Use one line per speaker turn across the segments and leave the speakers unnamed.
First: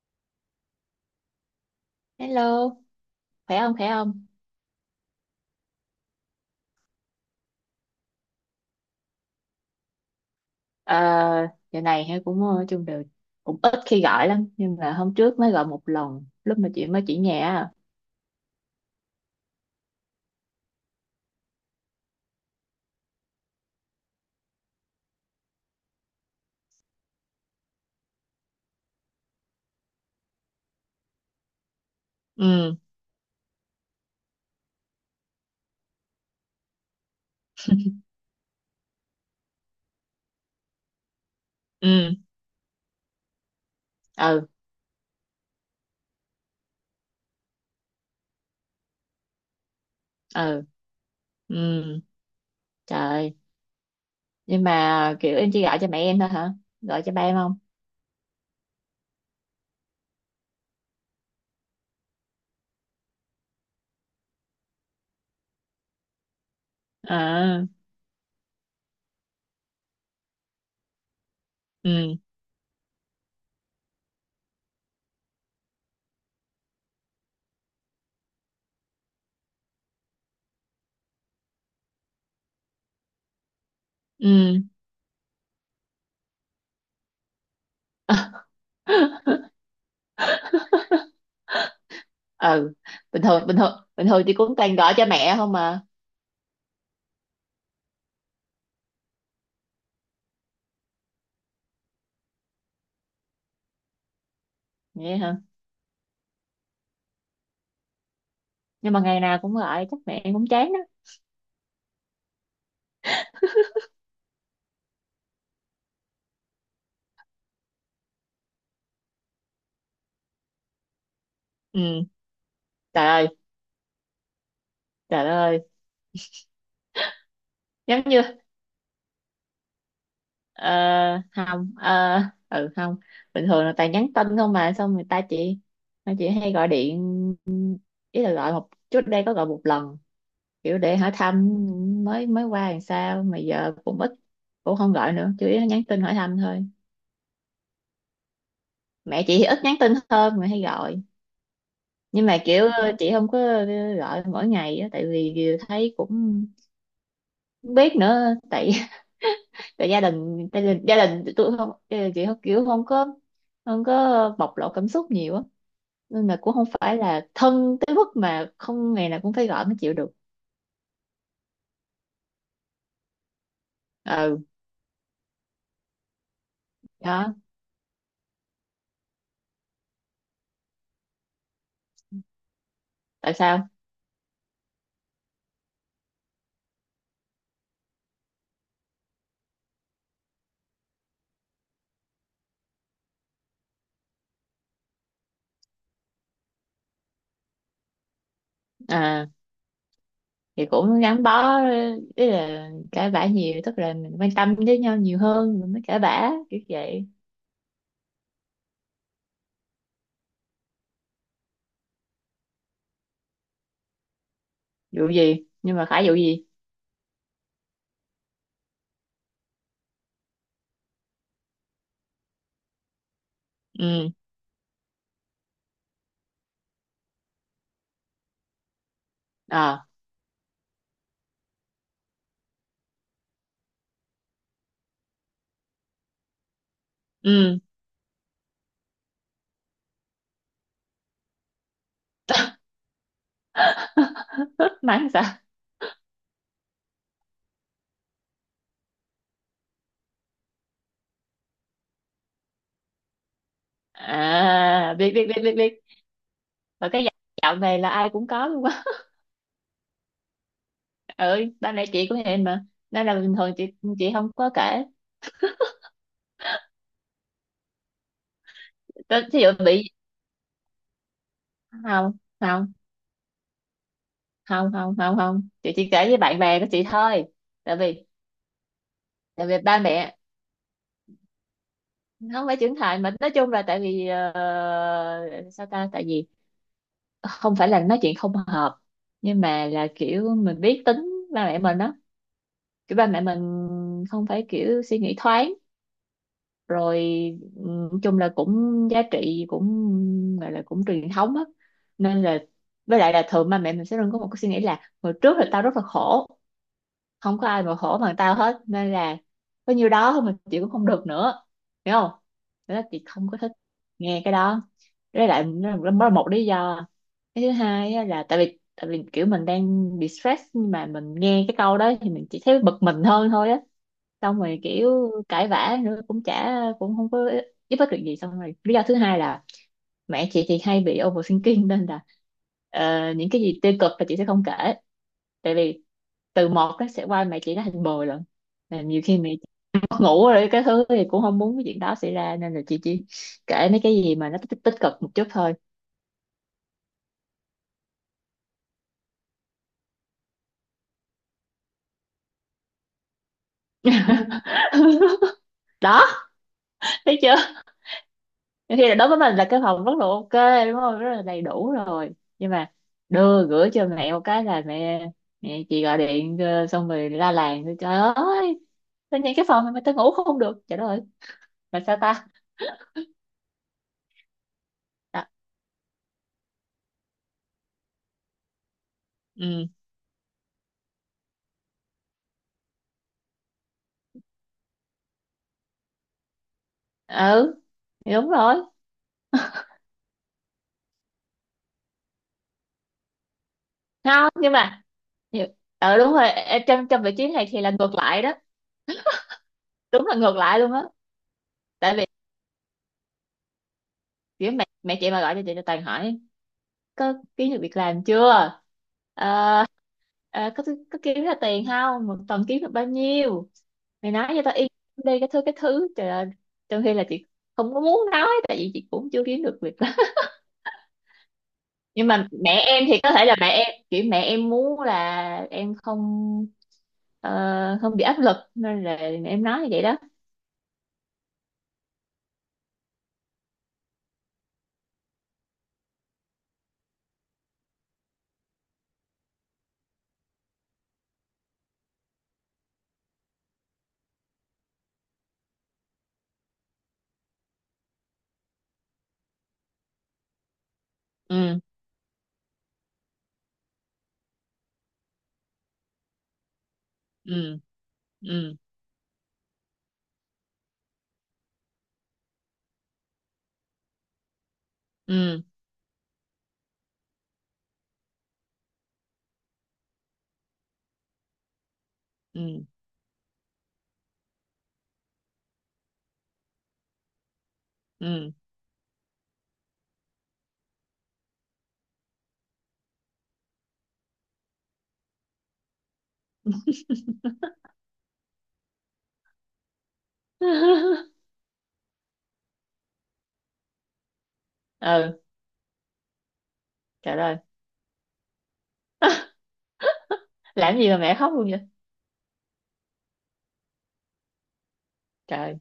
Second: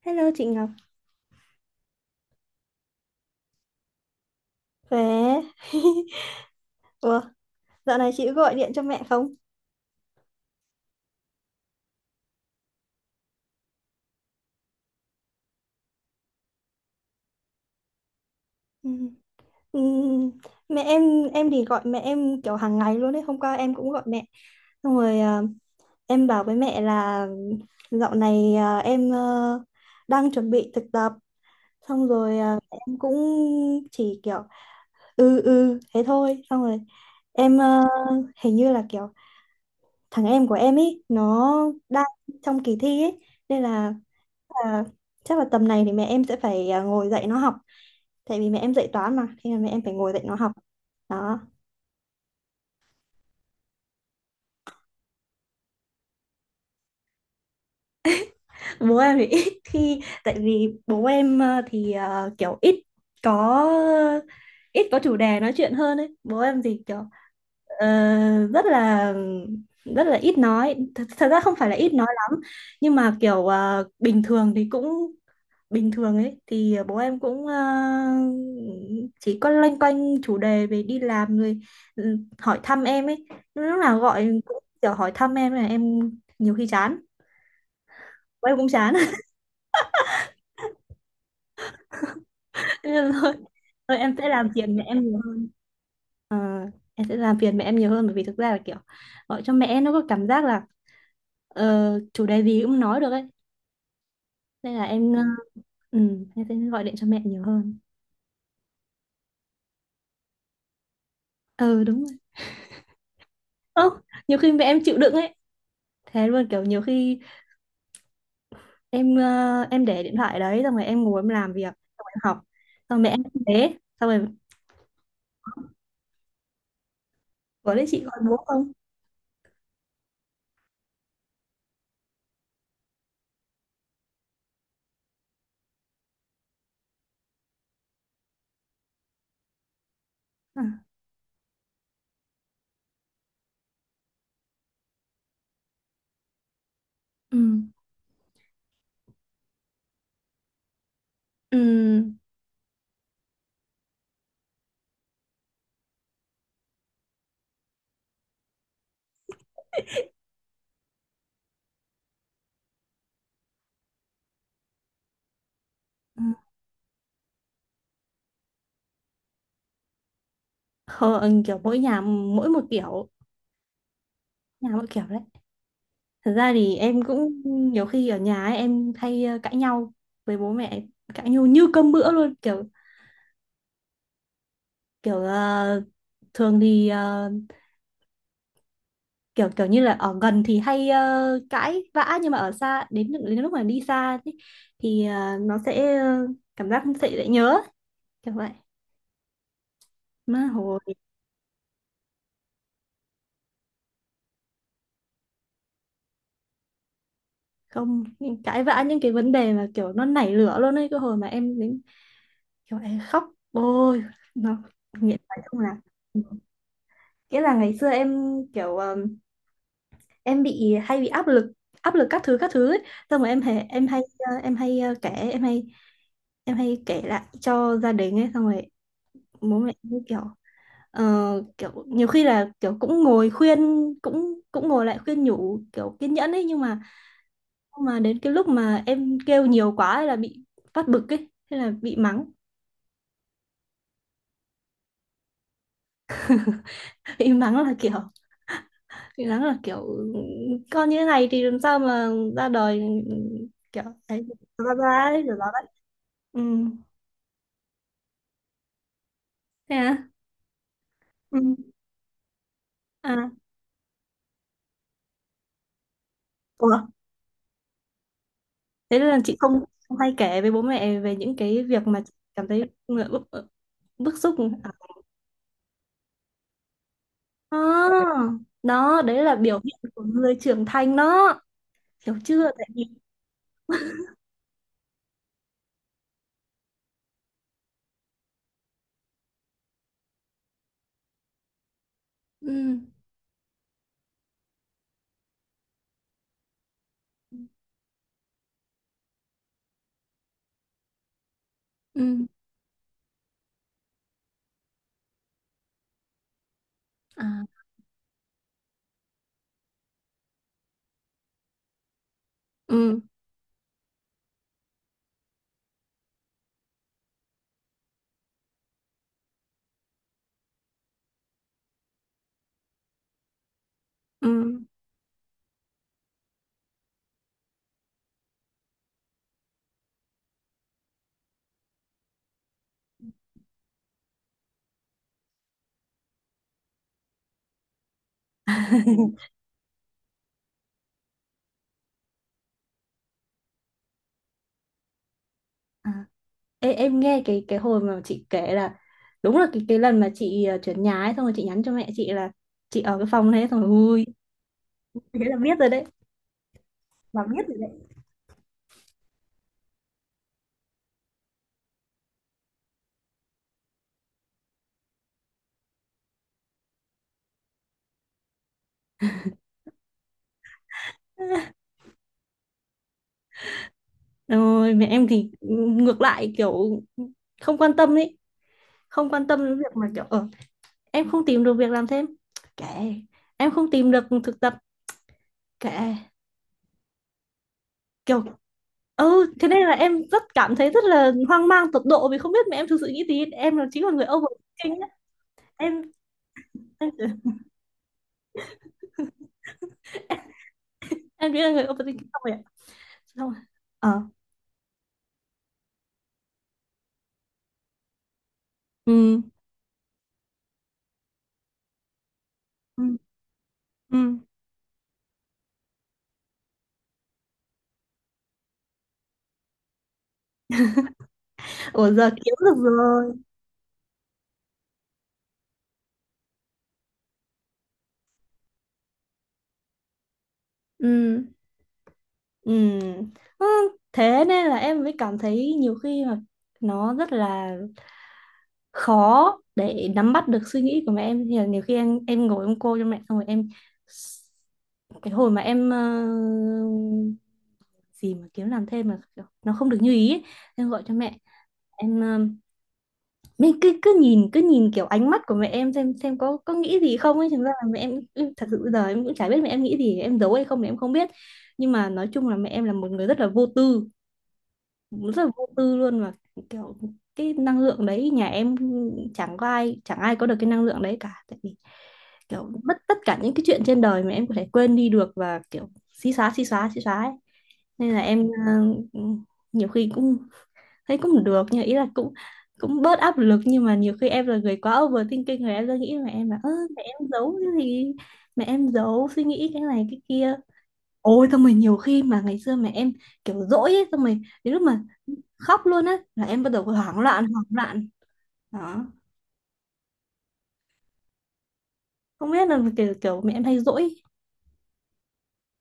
Hello chị Ngọc,
Hello, khỏe không khỏe không?
khỏe. Ủa, dạo này chị có gọi điện cho mẹ không?
Ờ, giờ này hay cũng chung đều cũng ít khi gọi lắm nhưng mà hôm trước mới gọi một lần lúc mà chị mới chỉ nhà á.
Ừ. Ừ, Mẹ em thì gọi mẹ em kiểu hàng ngày luôn đấy. Hôm qua em cũng gọi mẹ. Xong rồi à, em bảo với mẹ là dạo này à, em đang chuẩn bị thực tập. Xong rồi à,
Ừ,
em cũng chỉ kiểu ừ ừ thế thôi. Xong rồi em hình như là kiểu thằng em của em ấy nó đang
ừ,
trong kỳ thi ấy, nên là
ừ,
là chắc là tầm này thì mẹ em sẽ phải ngồi dạy nó học, tại vì mẹ em dạy toán, mà thế là mẹ em phải ngồi dạy nó học
ừ,
đó.
ừ, trời ơi. Nhưng mà kiểu em chỉ gọi cho mẹ em thôi hả? Gọi cho ba em không?
Bố em thì ít khi, tại vì bố em à, thì kiểu có ít có chủ đề nói chuyện hơn ấy. Bố em thì kiểu
À,
Ờ, rất là ít nói thật, thật ra không phải là ít nói
ừ,
lắm, nhưng mà kiểu bình thường thì cũng bình thường ấy, thì bố em cũng chỉ có loanh quanh chủ đề về đi làm rồi, ừ, hỏi thăm em ấy, lúc nào gọi
ừ,
cũng kiểu hỏi thăm em là em, nhiều khi chán, bố em cũng chán.
ừ,
Thế nên
bình
thôi
thường bình thường
thôi
bình
em
thường
sẽ
chị
làm
cũng
phiền
toàn
mẹ
gọi
em
cho
nhiều
mẹ
hơn.
không mà.
Ờ, em sẽ làm phiền mẹ em nhiều hơn, bởi vì thực ra là kiểu gọi cho mẹ nó có cảm giác là chủ đề gì cũng nói được ấy. Nên là
Vậy hả?
ừ, em sẽ gọi điện cho mẹ nhiều hơn.
Nhưng mà ngày nào cũng gọi chắc mẹ em cũng chán đó.
Ừ, đúng rồi. Ơ, nhiều khi mẹ em chịu đựng ấy. Thế luôn kiểu nhiều khi em để điện thoại đấy, xong rồi em ngồi em làm việc, xong
Ừ,
rồi em học. Xong rồi
trời
mẹ em
ơi,
cũng thế, xong rồi
trời ơi,
có đấy. Chị
giống
gọi
như.
bố không?
Ờ, không, ừ, không, bình thường là toàn nhắn tin không mà xong người ta chỉ người chị hay gọi điện, ý là gọi một trước đây có gọi một lần
À,
kiểu để hỏi thăm mới mới qua làm sao mà giờ cũng ít, cũng không gọi nữa, chủ yếu là nhắn tin hỏi thăm thôi.
ừ.
Mẹ chị thì ít nhắn tin hơn mà hay gọi,
Ừ.
nhưng mà kiểu chị không có gọi mỗi ngày á, tại vì thấy cũng không biết nữa tại tại gia đình gia đình tôi không, gia đình chị không kiểu không có, không có bộc lộ cảm xúc nhiều á,
Ừ.
nên là cũng không phải là thân tới mức mà không ngày nào cũng phải gọi mới chịu được.
Không, kiểu mỗi nhà mỗi một kiểu,
Ừ,
nhà mỗi kiểu đấy. Thật ra thì em
đó,
cũng nhiều khi ở nhà ấy, em hay cãi nhau với bố mẹ, cãi nhau như cơm bữa luôn, kiểu
tại sao?
kiểu thường thì kiểu kiểu như là ở gần thì hay cãi vã, nhưng mà ở xa, đến đến lúc mà đi xa thì nó sẽ cảm giác sẽ dễ nhớ kiểu vậy.
À,
Mà
thì
hồi
cũng gắn bó, ý là cãi vã nhiều tức là mình quan tâm với nhau nhiều hơn mình mới cãi vã kiểu vậy.
không những cãi vã những cái vấn đề mà kiểu nó nảy lửa luôn ấy, cái hồi mà em đến kiểu em khóc, ôi nó
Vụ
nghiện phải
gì,
không, là
nhưng mà phải vụ gì?
nghĩa là ngày xưa em kiểu em bị hay bị áp lực, áp lực các thứ ấy. Xong rồi em hay
Ừ,
kể em hay kể lại cho gia đình ấy, xong rồi bố mẹ
ờ,
cũng kiểu Ờ, kiểu nhiều khi là kiểu cũng ngồi khuyên, cũng cũng ngồi lại khuyên nhủ kiểu kiên nhẫn ấy, nhưng mà
ừ,
đến cái lúc mà em kêu nhiều quá ấy là bị phát bực ấy, thế là bị mắng.
mắng sao?
Bị mắng là kiểu, bị mắng là kiểu con như thế này thì làm sao mà ra đời, kiểu đấy, ra
À,
ra
biết
ấy
biết
kiểu
biết
đó
biết
đấy.
biết,
Ừ.
và cái giọng này là ai cũng có luôn.
Thế à?
Ừ,
Ừ.
ba mẹ chị cũng vậy mà, nên là
À.
bình thường chị không có kể.
Ủa, thế là chị
Thí
không
dụ bị,
không hay kể với bố mẹ về những cái
không
việc mà chị cảm thấy
không
bức bức xúc à?
không không, không chị chỉ kể với bạn bè của chị thôi, tại
Đó,
vì
đó đấy là biểu
ba
hiện của
mẹ
người trưởng thành đó, hiểu
không
chưa,
phải
tại
trưởng
vì
thành mà nói chung là tại vì sao ta, tại vì không phải là nói chuyện không hợp, nhưng mà là kiểu mình biết tính ba mẹ mình đó,
ừ.
kiểu ba mẹ mình không phải kiểu suy nghĩ thoáng, rồi chung là cũng giá trị cũng gọi là cũng truyền thống á. Nên
Ừ.
là, với lại là thường ba mẹ mình sẽ luôn có một cái suy nghĩ là hồi trước là tao rất là khổ, không có
À.
ai mà khổ bằng tao hết, nên là có nhiêu đó thôi mà chị cũng không được nữa, hiểu không? Thế là
Ừ.
chị không có thích nghe cái đó, với lại nó là một lý do. Cái thứ hai á là tại vì kiểu mình đang bị stress nhưng mà mình nghe cái câu đó thì mình chỉ thấy bực mình hơn thôi á,
Ừ.
xong rồi kiểu cãi vã nữa cũng chả cũng không có giúp ích được gì. Xong rồi lý do thứ hai là mẹ chị thì hay bị overthinking, nên là những cái gì tiêu cực là chị sẽ không kể, tại vì từ một nó sẽ qua mẹ chị nó thành mười lần. Là nhiều khi mẹ chị mất ngủ rồi cái thứ thì cũng không muốn cái chuyện đó xảy ra, nên là chị chỉ kể mấy cái gì mà nó tích, tích cực một chút thôi.
À. Ê, em nghe cái hồi mà chị kể là, đúng là cái lần mà chị chuyển nhà ấy, xong rồi chị nhắn cho mẹ chị là chị ở cái phòng đấy, xong rồi ui, thế là biết rồi đấy,
Đó, thấy
là
chưa?
biết rồi đấy.
Nhiều khi là đối với mình là cái phòng rất là ok đúng không, rất là đầy đủ rồi, nhưng mà đưa gửi cho mẹ một cái là mẹ mẹ chị gọi điện xong rồi la làng trời ơi, tao nhìn cái phòng này mà tao ngủ không được, trời đất ơi, mà sao ta.
Rồi mẹ em
À,
thì ngược lại, kiểu không quan tâm ấy, không quan tâm đến
ừ,
việc mà kiểu ở em không tìm được việc làm thêm, kệ, em không tìm được thực tập, kệ,
ừ, thì
kiểu.
đúng rồi.
Ừ, thế nên là em rất cảm thấy rất là hoang mang tột độ, vì không biết mẹ em thực sự nghĩ gì. Em là chính là người
Không nhưng
overthinking
mà
á.
nhiều-
em
ờ đúng rồi, trong
em
trong vị trí này thì là ngược lại đó, đúng là ngược lại luôn á.
em nghĩ là người
Tại
overthinking,
vì
xong rồi ạ, xong rồi, ờ,
kiểu mẹ mẹ chị mà gọi cho chị là toàn hỏi có kiếm được việc làm chưa,
ừ.
Ờ, ờ, có có kiếm ra tiền không, một tuần kiếm được bao
Ừ.
nhiêu,
Ừ.
mày nói cho tao yên tâm đi, cái thứ trời ơi, trong khi là chị không có muốn nói tại vì chị cũng chưa kiếm được việc làm.
Ủa,
Nhưng
giờ
mà
kiếm
mẹ
được
em thì có
rồi.
thể là mẹ em kiểu mẹ em muốn là em không ờ, không bị áp lực nên là mẹ em nói như vậy đó.
Ừ. Ừ. Ừ, thế nên là em mới cảm thấy nhiều khi mà nó rất là khó để nắm bắt được suy nghĩ của mẹ em, thì là nhiều khi em ngồi em cô cho mẹ, xong rồi em, cái hồi mà em gì mà kiếm làm thêm mà nó không được như ý ấy. Em gọi cho mẹ,
Ừ,
em mình cứ cứ nhìn, cứ nhìn kiểu ánh mắt của mẹ em, xem có nghĩ gì không ấy, thành ra
ừ,
là mẹ em thật
ừ,
sự bây giờ em cũng chả biết mẹ em nghĩ gì, em giấu hay không thì em không biết. Nhưng mà nói chung là mẹ em là một người rất là vô tư, rất là
ừ,
vô tư luôn, và kiểu cái năng lượng đấy, nhà em chẳng có ai, chẳng ai có được cái năng lượng đấy cả. Tại vì kiểu
ừ,
mất tất cả những cái chuyện trên đời mà em có thể quên đi được, và kiểu xí xóa xí xóa xí xóa ấy. Nên là em
ừ,
ờ, nhiều khi cũng thấy cũng được, nhưng ý là cũng cũng bớt áp lực, nhưng mà nhiều khi em là người quá overthinking rồi, em ra nghĩ mà em là ơ, mẹ em giấu cái gì, mẹ em giấu suy nghĩ cái này cái kia. Ôi xong rồi nhiều khi mà ngày xưa mẹ em kiểu dỗi ấy, xong rồi đến lúc mà
ừ,
khóc luôn á, là em bắt đầu
trời ơi,
hoảng loạn đó,
làm gì mà mẹ khóc luôn vậy?
không biết là kiểu kiểu mẹ em hay dỗi,
Trời,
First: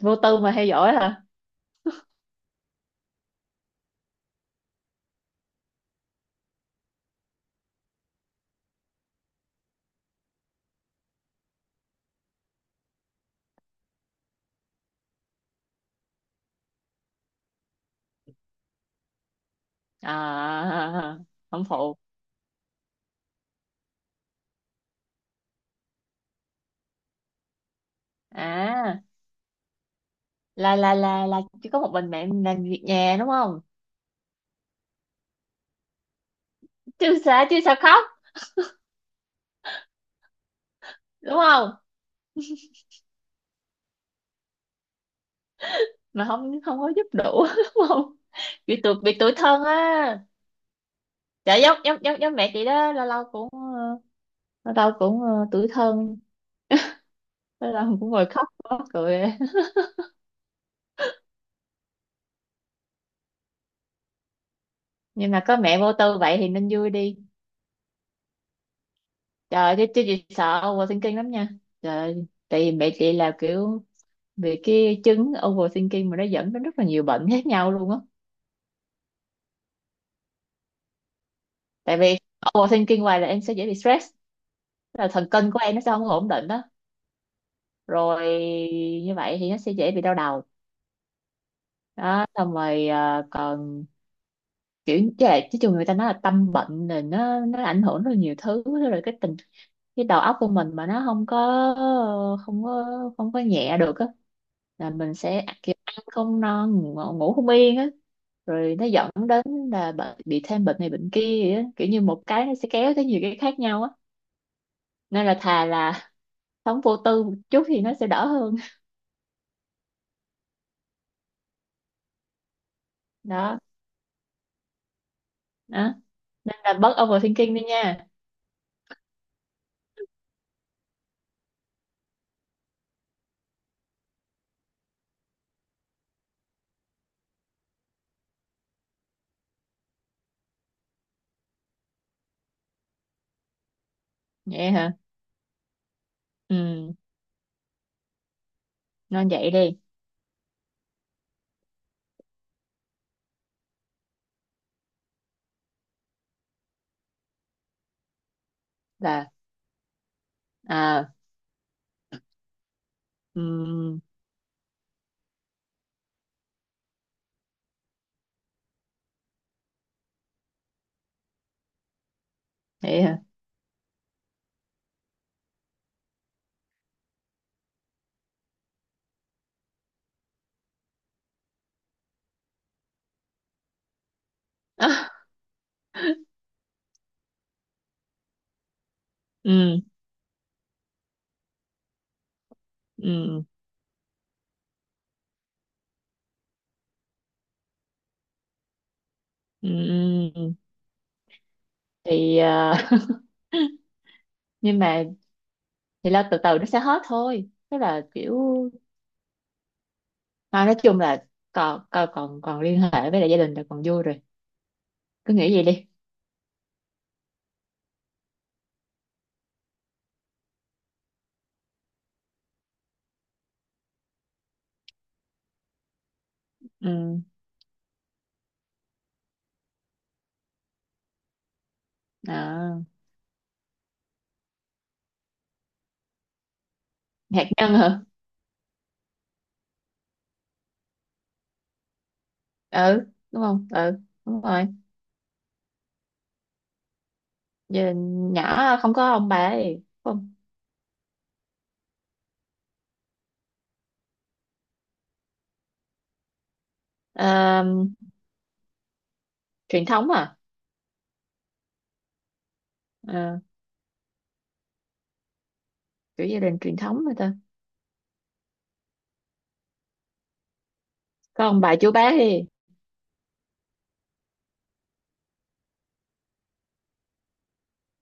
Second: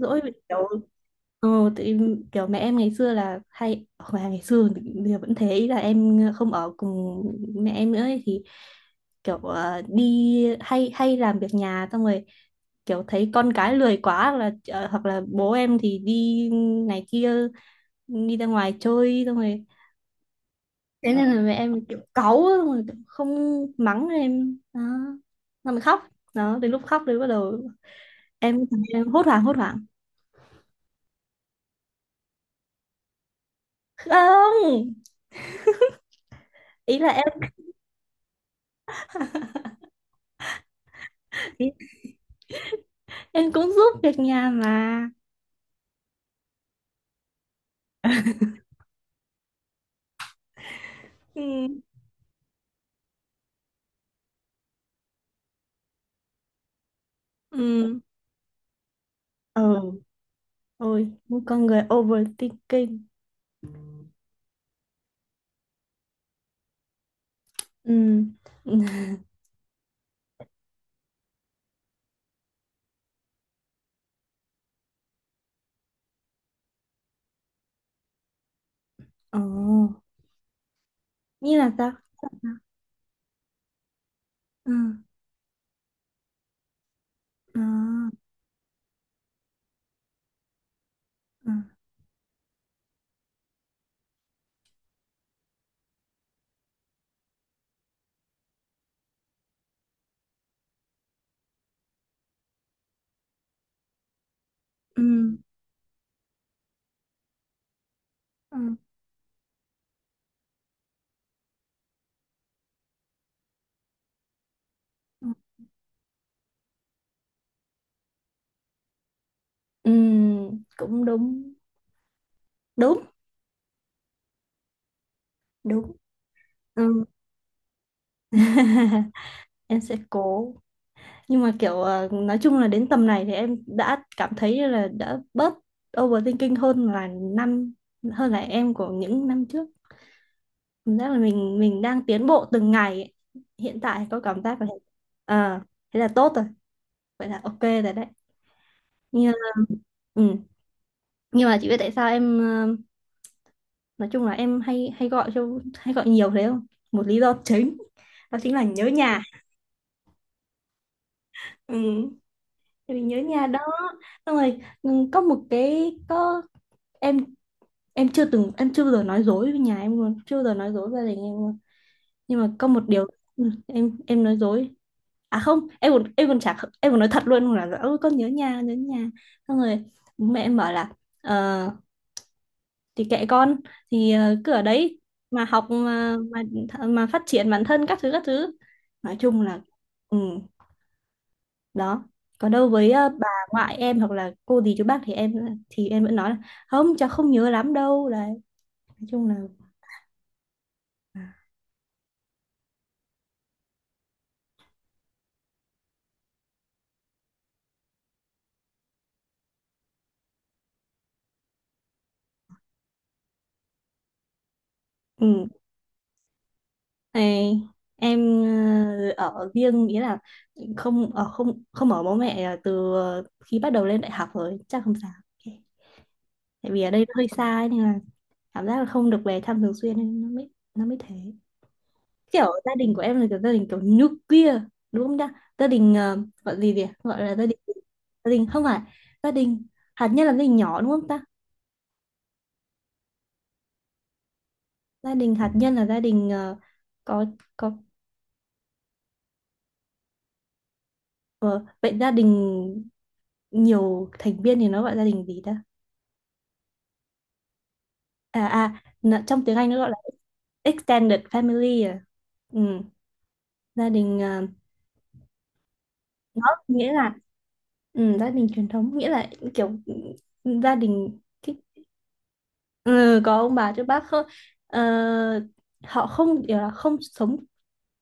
vô
vì
tư mà theo
kiểu
dõi hả?
ừ, thì kiểu mẹ em ngày xưa là hay, hoặc là ngày xưa thì bây giờ vẫn thế, ý là em không ở cùng mẹ em nữa ấy, thì kiểu đi hay hay làm việc nhà xong rồi kiểu thấy con cái lười quá, hoặc là hoặc là bố em thì đi này kia, đi ra ngoài chơi xong rồi,
À
thế nên là mẹ
không
em
phụ,
kiểu cáu á, mà kiểu không mắng em đó, mà mình khóc đó, đến lúc khóc thì bắt đầu em
à
em hốt hoảng hốt hoảng.
là chỉ có một mình mẹ làm việc nhà đúng không?
Không, ý là
Chứ sao,
em
chứ sao khóc, đúng
ý,
không?
em cũng giúp việc nhà mà.
Mà không không có giúp đủ, đúng không, bị tụt bị tủi thân á.
Ừ.
Dạ giống giống giống giống mẹ chị đó, lâu lâu cũng lâu lâu cũng tủi thân, lâu lâu
Ừ.
cũng ngồi khóc mắc cười.
Ừ. Ôi một con người overthinking.
Nhưng mà có mẹ vô tư vậy thì nên vui đi.
Ừ. Ừ.
Trời chứ chứ chị sợ overthinking lắm nha. Trời, tại vì mẹ chị là kiểu vì cái chứng overthinking mà nó dẫn đến rất là nhiều bệnh khác nhau luôn á.
Ồ, như là sao?
Tại vì overthinking hoài là em sẽ dễ bị stress,
Ừ.
tức là thần kinh của em nó sẽ không có ổn định đó,
Ừ.
rồi như vậy thì nó sẽ dễ bị đau đầu.
Ừ.
Đó, xong rồi còn kiểu chứ là chứ chung người ta nói là tâm bệnh là nó ảnh hưởng rất là nhiều thứ. Rồi cái tình đầu óc của mình mà nó không có không có không có nhẹ được á, là
Ừ.
mình sẽ kiểu ăn không no ngủ, ngủ không yên á,
Ừ.
rồi nó dẫn đến là bị thêm bệnh này bệnh kia vậy á. Kiểu như một cái nó sẽ kéo tới nhiều cái khác nhau á, nên
Ừ.
là thà là sống vô tư một chút thì nó sẽ đỡ hơn.
Ừ, cũng đúng, đúng,
Đó,
đúng.
đó, nên là bớt
Ừ.
overthinking đi nha.
Em sẽ cố, nhưng mà kiểu nói chung là đến tầm này thì em đã cảm thấy là đã bớt overthinking năm hơn là em của những năm trước, cảm giác là mình đang tiến bộ từng ngày ấy. Hiện tại có cảm giác là
Vậy hả,
ờ, thế là tốt rồi.
ừ,
Vậy là ok rồi đấy.
nên
Nhưng
vậy đi.
ừ. Nhưng mà chị biết tại sao em nói chung là em hay hay gọi cho, hay gọi nhiều thế không? Một lý do chính, đó chính là nhớ nhà.
Là, à,
Ừ. Tại vì nhớ nhà đó,
ừ,
xong rồi ừ, có một cái có em chưa từng, em chưa bao giờ nói dối với nhà em luôn, chưa bao giờ nói dối với gia đình em luôn. Nhưng mà có một
vậy
điều
hả,
ừ, em nói dối, à không, em còn, em còn chả, em còn nói thật luôn là ôi con nhớ nhà, nhớ nhà, xong rồi bố mẹ em bảo là ờ, thì kệ con, thì cứ ở đấy mà học, mà mà phát triển bản thân các thứ các thứ, nói chung là
ừ,
ừ, đó, còn đâu với bà
ừ,
ngoại em hoặc là cô dì chú bác thì thì em vẫn nói là không, cháu không nhớ lắm đâu đấy, nói chung là.
ừ, ừ.
À,
Thì nhưng mà thì lo từ từ nó sẽ hết thôi, tức là kiểu mà nói chung là còn còn còn, còn liên hệ với lại gia đình là còn vui rồi, cứ
ừ.
nghĩ vậy đi.
Này, em ở riêng nghĩa là không ở, không không ở bố mẹ từ khi bắt đầu lên đại học rồi chắc không sao. Ok. Tại vì ở đây nó
Ừ,
hơi xa ấy, nên là cảm giác là không được về thăm thường xuyên, nên nó mới thế. Kiểu gia
à,
đình của em là kiểu gia đình kiểu nuclear, đúng không ta? Gia đình gọi gì vậy, gọi là
hạt
gia đình,
nhân hả?
gia đình không phải, gia đình hạt nhân là gia đình nhỏ đúng không ta?
Ừ đúng không, ừ đúng rồi.
Gia đình hạt nhân là gia đình có có
Giờ nhỏ không có ông bà ấy không?
ờ, vậy gia đình nhiều thành viên thì nó gọi gia đình gì ta?
À,
À à, trong tiếng Anh nó
truyền
gọi là
thống à?
extended family à, ừ,
Ờ,
gia đình
kiểu gia đình truyền
nghĩa
thống mà
là
ta,
ừ, gia đình truyền thống, nghĩa là kiểu ừ, gia đình
có
cái
ông bà chú bác đi.
ừ, có ông bà chứ bác không, ờ, họ không kiểu là không sống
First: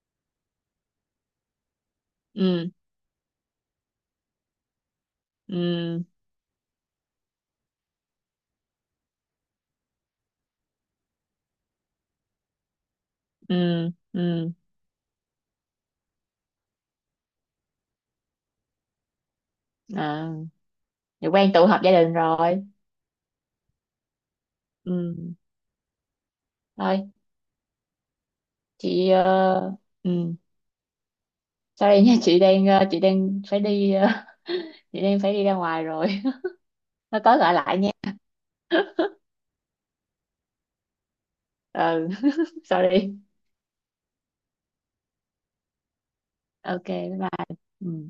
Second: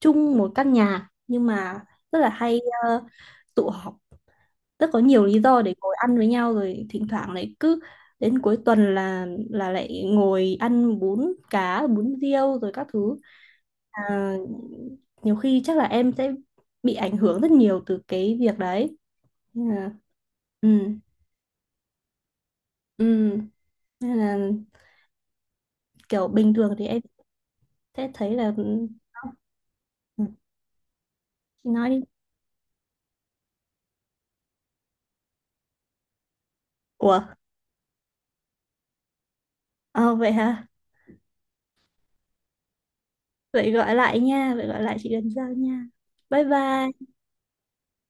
chung một căn nhà, nhưng mà rất là hay
Ừ,
tụ họp, rất có nhiều lý
ừ,
do để ngồi ăn với nhau, rồi thỉnh thoảng lại cứ đến cuối tuần là lại ngồi ăn bún cá bún riêu rồi các thứ.
ừ,
À,
ừ,
nhiều khi chắc là em sẽ bị ảnh hưởng rất nhiều từ cái việc đấy. Nên là,
à,
ừ,
thì quen tụ họp gia đình rồi.
ừ, nên là
Ừ,
kiểu bình thường thì em
thôi
sẽ thấy là
chị
Ừ,
ừ,
chị nói đi.
sorry nha, chị đang chị đang phải đi chị đang phải đi ra ngoài rồi.
Ủa,
Nó có gọi lại nha.
ờ vậy hả,
Ừ, sorry.
vậy gọi lại nha, vậy gọi lại chị lần sau nha, bye
Ok,
bye.
bye bye. Ừ.